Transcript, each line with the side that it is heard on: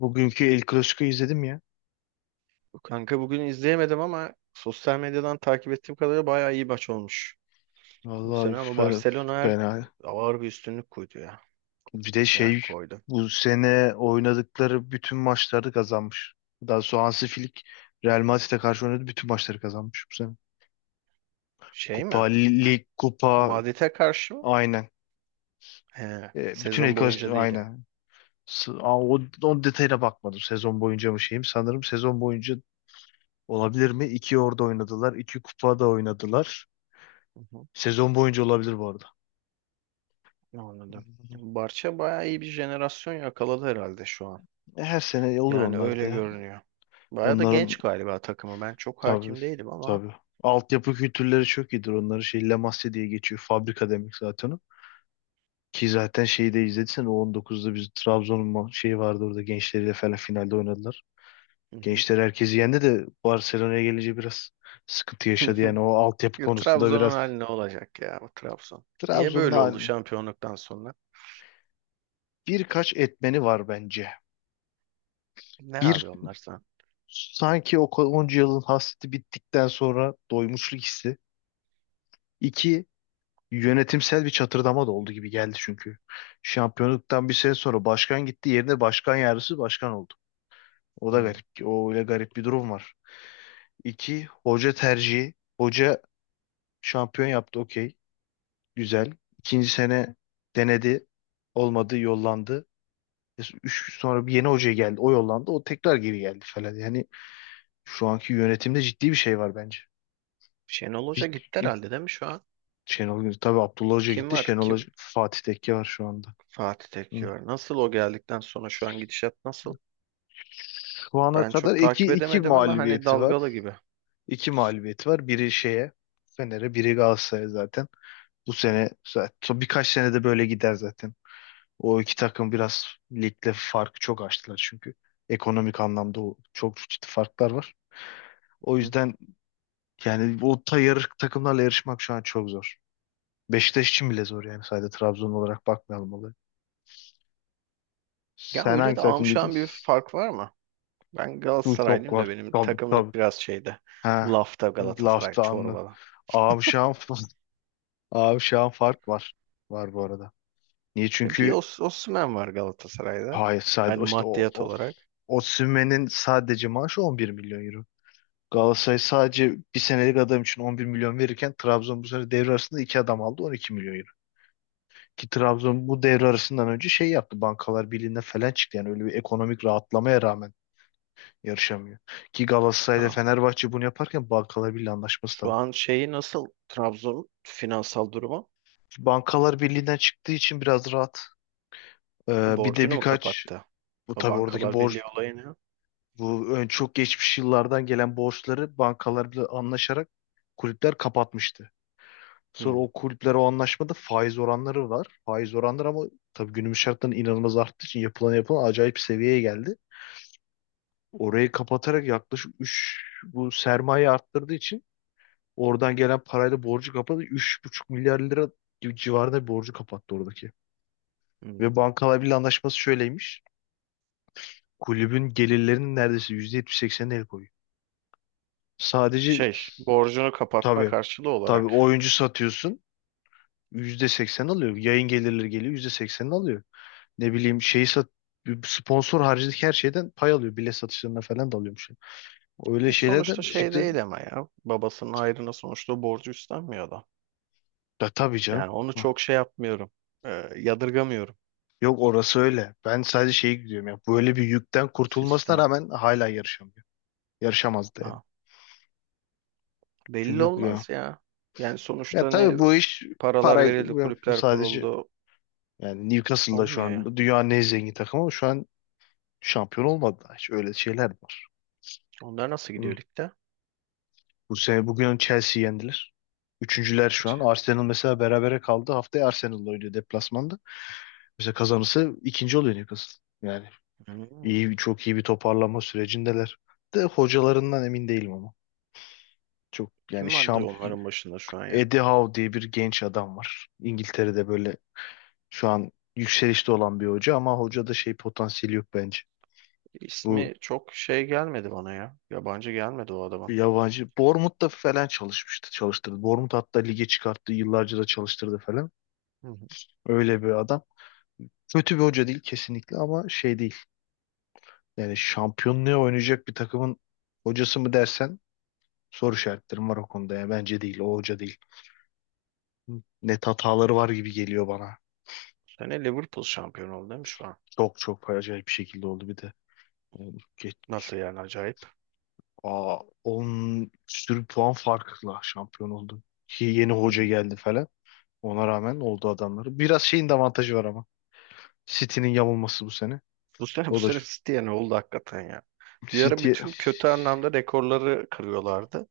left: Bugünkü El Clasico'yu izledim ya.
right: Kanka bugün izleyemedim ama sosyal medyadan takip ettiğim kadarıyla bayağı iyi maç olmuş. Bu
left: Vallahi
right: sene ama Barcelona her
left: fena.
right: ağır bir üstünlük koydu ya.
left: Bir de
right: Yani
left: şey
right: koydu.
left: bu sene oynadıkları bütün maçları kazanmış. Daha sonra Hansi Flick Real Madrid'e karşı oynadı bütün maçları kazanmış bu sene.
right: Şey
left: Kupa,
right: mi?
left: lig, kupa
right: Madrid'e karşı mı?
left: aynen.
right: He,
left: Bütün El
right: sezon boyunca
left: Clasico
right: değil ya.
left: aynen. O detayına bakmadım, sezon boyunca mı şeyim. Sanırım sezon boyunca olabilir mi? İki orada oynadılar. İki kupa da oynadılar.
right: Hı hı.
left: Sezon boyunca olabilir bu arada.
right: Anladım. Barça bayağı iyi bir jenerasyon yakaladı herhalde şu an.
left: Her sene olur
right: Yani
left: onlar da
right: öyle
left: ya.
right: görünüyor. Bayağı da
left: Onların
right: genç galiba takımı. Ben çok
left: Tabii.
right: hakim değilim ama.
left: Tabii. Altyapı kültürleri çok iyidir. Onların şey Lamasya diye geçiyor. Fabrika demek zaten o. Ki zaten şeyi de izlediysen o 2019'da biz Trabzon'un şeyi vardı, orada gençleriyle falan finalde oynadılar.
right: Hı hı.
left: Gençler herkesi yendi de Barcelona'ya gelince biraz sıkıntı yaşadı. Yani o altyapı
right: Ya
left: konusunda
right: Trabzon'un
left: biraz.
right: hali ne olacak ya, bu Trabzon? Niye
left: Trabzon'un
right: böyle oldu
left: hali-
right: şampiyonluktan sonra?
left: Birkaç etmeni var bence.
right: Ne abi
left: Bir,
right: onlar sana?
left: sanki o onca yılın hasreti bittikten sonra doymuşluk hissi. İki, yönetimsel bir çatırdama da oldu gibi geldi çünkü. Şampiyonluktan bir sene sonra başkan gitti, yerine başkan yardımcısı başkan oldu. O da
right: Hmm.
left: garip. O öyle garip bir durum var. İki, hoca tercihi. Hoca şampiyon yaptı, okey. Güzel. İkinci sene denedi. Olmadı, yollandı. Üç, sonra bir yeni hoca geldi. O yollandı. O tekrar geri geldi falan. Yani şu anki yönetimde ciddi bir şey var bence.
right: Şenol Hoca gitti
left: Bir-
right: herhalde, değil mi şu an?
left: Şenol Güneş. Tabii Abdullah Hoca
right: Kim
left: gitti.
right: var?
left: Şenol Hoca,
right: Kim?
left: Fatih Tekke var şu anda.
right: Fatih
left: Hı.
right: Tekke var. Nasıl, o geldikten sonra şu an gidişat nasıl?
left: Şu ana
right: Ben
left: kadar
right: çok
left: iki,
right: takip
left: iki
right: edemedim ama hani
left: mağlubiyeti var.
right: dalgalı gibi.
left: İki mağlubiyeti var. Biri şeye, Fener'e, biri Galatasaray'a zaten. Bu sene zaten son birkaç senede böyle gider zaten. O iki takım biraz ligde farkı çok açtılar çünkü. Ekonomik anlamda çok ciddi farklar var. O
right: Hı.
left: yüzden yani o tayır takımlarla yarışmak şu an çok zor. Beşiktaş için bile zor yani, sadece Trabzon olarak bakmayalım olaya.
right: Ya
left: Sen
right: öyle
left: hangi
right: de
left: takımlıydın?
right: amşan bir fark var mı? Ben
left: Bu çok
right: Galatasaraylıyım da
left: var.
right: benim
left: Tabii, tabii.
right: takımlık biraz şeyde.
left: Ha.
right: Lafta Galatasaray
left: Laftanlı.
right: çorbalı.
left: Abi şu an Abi şu an fark var. Var bu arada. Niye?
right: E, bir
left: Çünkü
right: Osimhen var Galatasaray'da.
left: hayır, sadece
right: Hani
left: işte o,
right: maddiyat
left: o
right: olarak.
left: Osimhen'in sadece maaşı 11 milyon euro. Galatasaray sadece bir senelik adam için 11 milyon verirken Trabzon bu sene devre arasında iki adam aldı 12 milyon euro. Ki Trabzon bu devre arasından önce şey yaptı, Bankalar Birliği'ne falan çıktı. Yani öyle bir ekonomik rahatlamaya rağmen yarışamıyor. Ki Galatasaray
right: Şu
left: ile
right: an,
left: Fenerbahçe bunu yaparken Bankalar Birliği anlaşması da
right: şu
left: var.
right: an şeyi nasıl? Trabzon finansal durumu?
left: Bankalar Birliği'nden çıktığı için biraz rahat.
right: E,
left: Bir de
right: borcunu mu
left: birkaç,
right: kapattı?
left: bu
right: O
left: tabii oradaki
right: Bankalar Birliği
left: borç.
right: olayını.
left: Bu ön çok geçmiş yıllardan gelen borçları bankalarla anlaşarak kulüpler kapatmıştı. Sonra
right: Hı.
left: o kulüpler, o anlaşmada faiz oranları var. Faiz oranları ama tabii günümüz şartlarında inanılmaz arttığı için yapılan acayip bir seviyeye geldi. Orayı kapatarak yaklaşık üç, bu sermaye arttırdığı için oradan gelen parayla borcu kapadı. Buçuk milyar lira gibi civarında bir borcu kapattı oradaki.
right: Hmm.
left: Ve bankalar bile anlaşması şöyleymiş. Kulübün gelirlerinin neredeyse %70-80'ine el koyuyor. Sadece.
right: Şey, borcunu kapatma
left: Tabii.
right: karşılığı
left: Tabii,
right: olarak.
left: oyuncu satıyorsun %80 alıyor. Yayın gelirleri geliyor %80'ini alıyor. Ne bileyim, şeyi sat, sponsor haricindeki her şeyden pay alıyor. Bilet satışlarına falan da alıyormuş. Öyle
right: E sonuçta
left: şeylerden
right: şey
left: çıktı.
right: değil ama ya. Babasının ayrına sonuçta borcu üstlenmiyor da.
left: Da tabii canım.
right: Yani onu
left: Hı.
right: çok şey yapmıyorum. E, yadırgamıyorum.
left: Yok orası öyle. Ben sadece şeyi gidiyorum ya, böyle bir yükten kurtulmasına
right: Sistem.
left: rağmen hala yarışamıyor. Yarışamazdı yani.
right: Ha. Belli
left: Çünkü ya.
right: olmaz ya. Yani
left: Ya
right: sonuçta ne
left: tabii bu iş,
right: paralar
left: parayı
right: verildi,
left: bu
right: kulüpler
left: sadece,
right: kuruldu.
left: yani Newcastle'da şu
right: Olmuyor ya.
left: an dünyanın en zengin takımı ama şu an şampiyon olmadı daha hiç. Öyle şeyler var.
right: Onlar nasıl
left: Hı.
right: gidiyor ligde?
left: Bu sene bugün Chelsea yendiler. Üçüncüler şu
right: Kaç?
left: an. Arsenal mesela berabere kaldı. Haftaya Arsenal'la oynuyor deplasmanda. Mesela kazanırsa ikinci oluyor Newcastle. Yani
right: Hmm.
left: iyi, çok iyi bir toparlanma sürecindeler. De hocalarından emin değilim ama. Çok yani
right: Kim vardı
left: şamp
right: onların başında şu an ya?
left: Eddie Howe diye bir genç adam var. İngiltere'de böyle şu an yükselişte olan bir hoca, ama hocada şey potansiyeli yok bence. Bu
right: İsmi çok şey gelmedi bana ya. Yabancı gelmedi o
left: bir
right: adamın.
left: yabancı. Bournemouth'ta falan çalışmıştı, çalıştırdı. Bournemouth hatta lige çıkarttı, yıllarca da çalıştırdı falan.
right: Hı hı.
left: Öyle bir adam. Kötü bir hoca değil kesinlikle, ama şey değil. Yani şampiyonluğa oynayacak bir takımın hocası mı dersen, soru işaretlerim var o konuda. Yani bence değil, o hoca değil. Net hataları var gibi geliyor bana.
right: Sene Liverpool şampiyon oldu, değil mi şu an?
left: Çok çok acayip bir şekilde oldu bir de. Yani
right: Nasıl yani, acayip.
left: 10 sürü puan farkla şampiyon oldu. Ki yeni hoca
right: Hmm.
left: geldi falan. Ona rağmen oldu adamları. Biraz şeyin de avantajı var ama, City'nin yamulması bu sene.
right: Bu sene bu
left: O da
right: sene City'ye ne oldu hakikaten ya. Bir ara
left: City.
right: bütün kötü anlamda rekorları kırıyorlardı.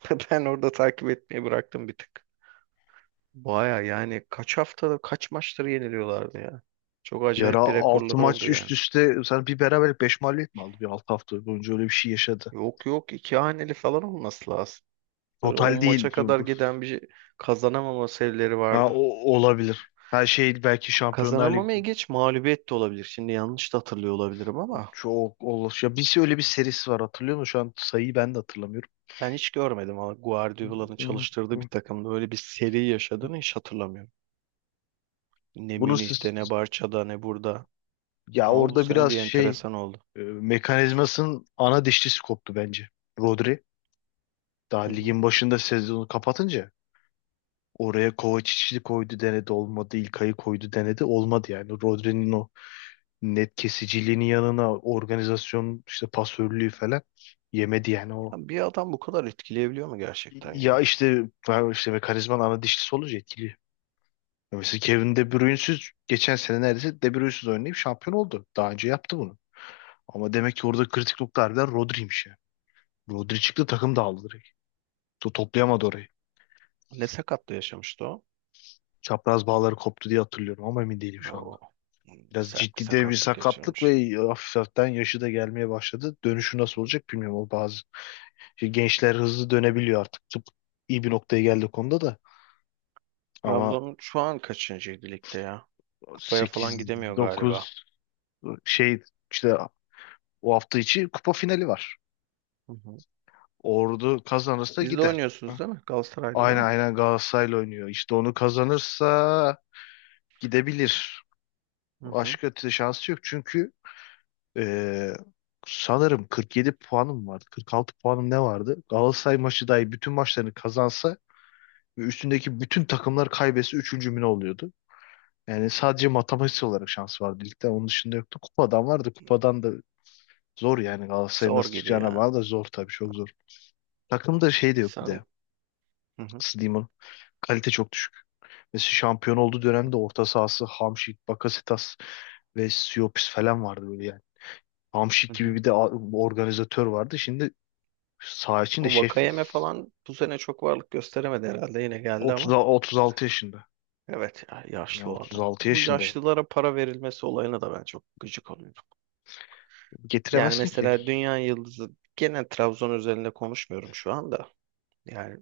right: Ben orada takip etmeyi bıraktım bir tık. Baya yani kaç haftada kaç maçları yeniliyorlardı ya. Çok
left: Yara
right: acayip bir
left: 6
right: rekorları oldu
left: maç üst
right: yani.
left: üste sen bir beraberlik 5 mağlubiyet mi aldı? Bir 6 hafta boyunca öyle bir şey yaşadı.
right: Yok, iki haneli falan olması lazım. Böyle 10
left: Total değil.
right: maça kadar
left: Bu.
right: giden bir kazanamama serileri
left: Ha,
right: vardı.
left: olabilir. Her şey belki Şampiyonlar Ligi
right: Kazanamamaya geç mağlubiyet de olabilir. Şimdi yanlış da hatırlıyor olabilirim ama
left: çok olur. Ya bir öyle bir serisi var, hatırlıyor musun? Şu an sayıyı ben de hatırlamıyorum.
right: ben hiç görmedim ama Guardiola'nın çalıştırdığı bir takımda öyle bir seri yaşadığını hiç hatırlamıyorum. Ne
left: Bunu siz-
right: Münih'te, ne Barça'da, ne burada.
left: Ya
right: Ama bu
left: orada
right: sene
left: biraz
right: bir
left: şey,
right: enteresan oldu.
left: mekanizmasının ana dişlisi koptu bence. Rodri daha
right: Hı hı.
left: ligin başında sezonu kapatınca oraya Kovacic'i koydu, denedi, olmadı. İlkay'ı koydu, denedi, olmadı yani. Rodri'nin o net kesiciliğinin yanına organizasyon, işte pasörlüğü falan yemedi yani o.
right: Ya bir adam bu kadar etkileyebiliyor mu gerçekten
left: Ya
right: ya?
left: işte ben, işte mekanizmanın ana dişlisi olunca etkili. Ya mesela Kevin De Bruyne'siz, geçen sene neredeyse De Bruyne'siz oynayıp şampiyon oldu. Daha önce yaptı bunu. Ama demek ki orada kritik nokta harbiden Rodri'ymiş ya. Rodri çıktı, takım dağıldı direkt. Toplayamadı orayı.
right: Ne sakatlığı yaşamıştı o?
left: Çapraz bağları koptu diye hatırlıyorum ama emin değilim şu anda.
right: Oo,
left: Biraz
right: sert bir
left: ciddi de bir
right: sakatlık
left: sakatlık
right: geçirmiş.
left: ve hafif hafiften yaşı da gelmeye başladı. Dönüşü nasıl olacak bilmiyorum. O bazı Şimdi gençler hızlı dönebiliyor artık. Tıp iyi bir noktaya geldi konuda da. Ama
right: Trabzon şu an kaçıncıydı ligde ya? Kupaya falan
left: sekiz,
right: gidemiyor galiba.
left: dokuz şey, işte o hafta içi kupa finali var.
right: Hı hı.
left: Ordu kazanırsa
right: Biz de
left: gider.
right: oynuyorsunuz
left: Ha?
right: değil mi? Galatasaray'da değil
left: Aynen,
right: mi?
left: aynen Galatasaray'la oynuyor. İşte onu kazanırsa gidebilir.
right: Hı hı.
left: Başka ötesi şansı yok. Çünkü eee, sanırım 47 puanım vardı. 46 puanım ne vardı? Galatasaray maçı dahi bütün maçlarını kazansa ve üstündeki bütün takımlar kaybetse üçüncü mü ne oluyordu? Yani sadece matematiksel olarak şans vardı ligde. Onun dışında yoktu. Kupadan vardı. Kupadan da zor, yani Galatasaray'ın
right: Zor
left: nasıl
right: gibi
left: çıkacağına
right: ya.
left: bağlı, da zor tabii, çok zor. Takımda şey de yok bir
right: Sen...
left: de.
right: Hı hı.
left: Nasıl diyeyim onu? Kalite çok düşük. Mesela şampiyon olduğu dönemde orta sahası Hamşik, Bakasetas ve Siopis falan vardı böyle yani. Hamşik
right: Hı
left: gibi
right: hı.
left: bir de organizatör vardı. Şimdi saha içinde
right: O
left: şef yok.
right: Vakayeme falan bu sene çok varlık gösteremedi herhalde. Yine geldi
left: 30,
right: ama.
left: 36 yaşında.
right: Evet ya,
left: Ya
right: yaşlı o adam.
left: 36
right: Bu
left: yaşında.
right: yaşlılara para verilmesi olayına da ben çok gıcık oluyorum. Yani
left: Getiremezsin ki.
right: mesela Dünya Yıldızı, gene Trabzon üzerinde konuşmuyorum şu anda. Yani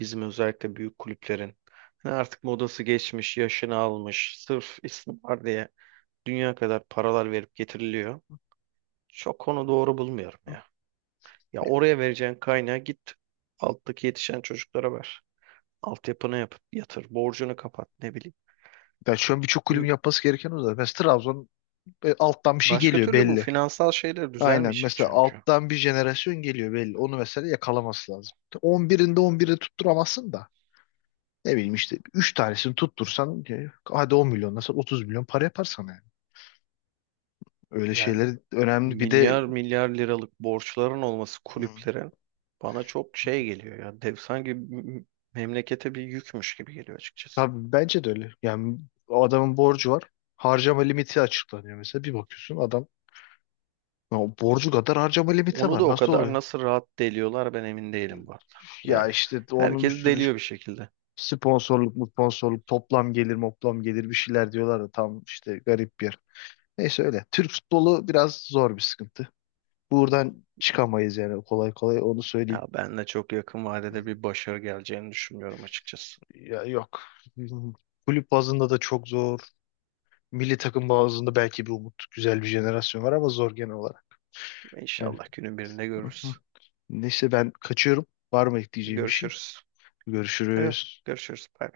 right: bizim özellikle büyük kulüplerin hani artık modası geçmiş, yaşını almış, sırf isim var diye dünya kadar paralar verip getiriliyor. Çok onu doğru bulmuyorum ya. Ya oraya vereceğin kaynağı git alttaki yetişen çocuklara ver. Altyapını yap, yatır, borcunu kapat, ne bileyim.
left: Ya şu an birçok kulübün
right: Ü-
left: yapması gereken o zaten. Mesela Trabzon Alttan bir şey
right: Başka
left: geliyor
right: türlü bu
left: belli.
right: finansal şeyler
left: Aynen.
right: düzelmeyecek
left: Mesela
right: çünkü.
left: alttan bir jenerasyon geliyor belli. Onu mesela yakalaması lazım. 11'inde 11'i tutturamazsın da. Ne bileyim, işte 3 tanesini tuttursan hadi 10 milyon nasıl 30 milyon para yapar sana yani. Öyle
right: Yani
left: şeyler önemli. Bir de.
right: milyar milyar liralık borçların olması
left: Hı,
right: kulüplerin bana çok şey geliyor ya. Dev, memlekete bir yükmüş gibi geliyor açıkçası.
left: tabii bence de öyle. Yani o adamın borcu var. Harcama limiti açıklanıyor mesela. Bir bakıyorsun adam ya borcu kadar harcama limiti
right: Onu da
left: var.
right: o
left: Nasıl
right: kadar
left: oluyor?
right: nasıl rahat deliyorlar, ben emin değilim bu arada.
left: Ya
right: Yani
left: işte onun bir
right: herkes
left: sürü.
right: deliyor bir şekilde.
left: Sponsorluk mu sponsorluk, toplam gelir moplam gelir, bir şeyler diyorlar da tam işte garip bir yer. Neyse öyle. Türk futbolu biraz zor bir sıkıntı. Buradan çıkamayız yani kolay kolay, onu söyleyeyim.
right: Ya ben de çok yakın vadede bir başarı geleceğini düşünmüyorum açıkçası.
left: Ya yok. Kulüp bazında da çok zor. Milli takım bazında belki bir umut. Güzel bir jenerasyon var ama zor genel olarak. Yani.
right: İnşallah günün birinde
left: Hı
right: görürüz.
left: hı. Neyse ben kaçıyorum. Var mı ekleyeceğim bir şey?
right: Görüşürüz. Yok,
left: Görüşürüz.
right: görüşürüz. Bye.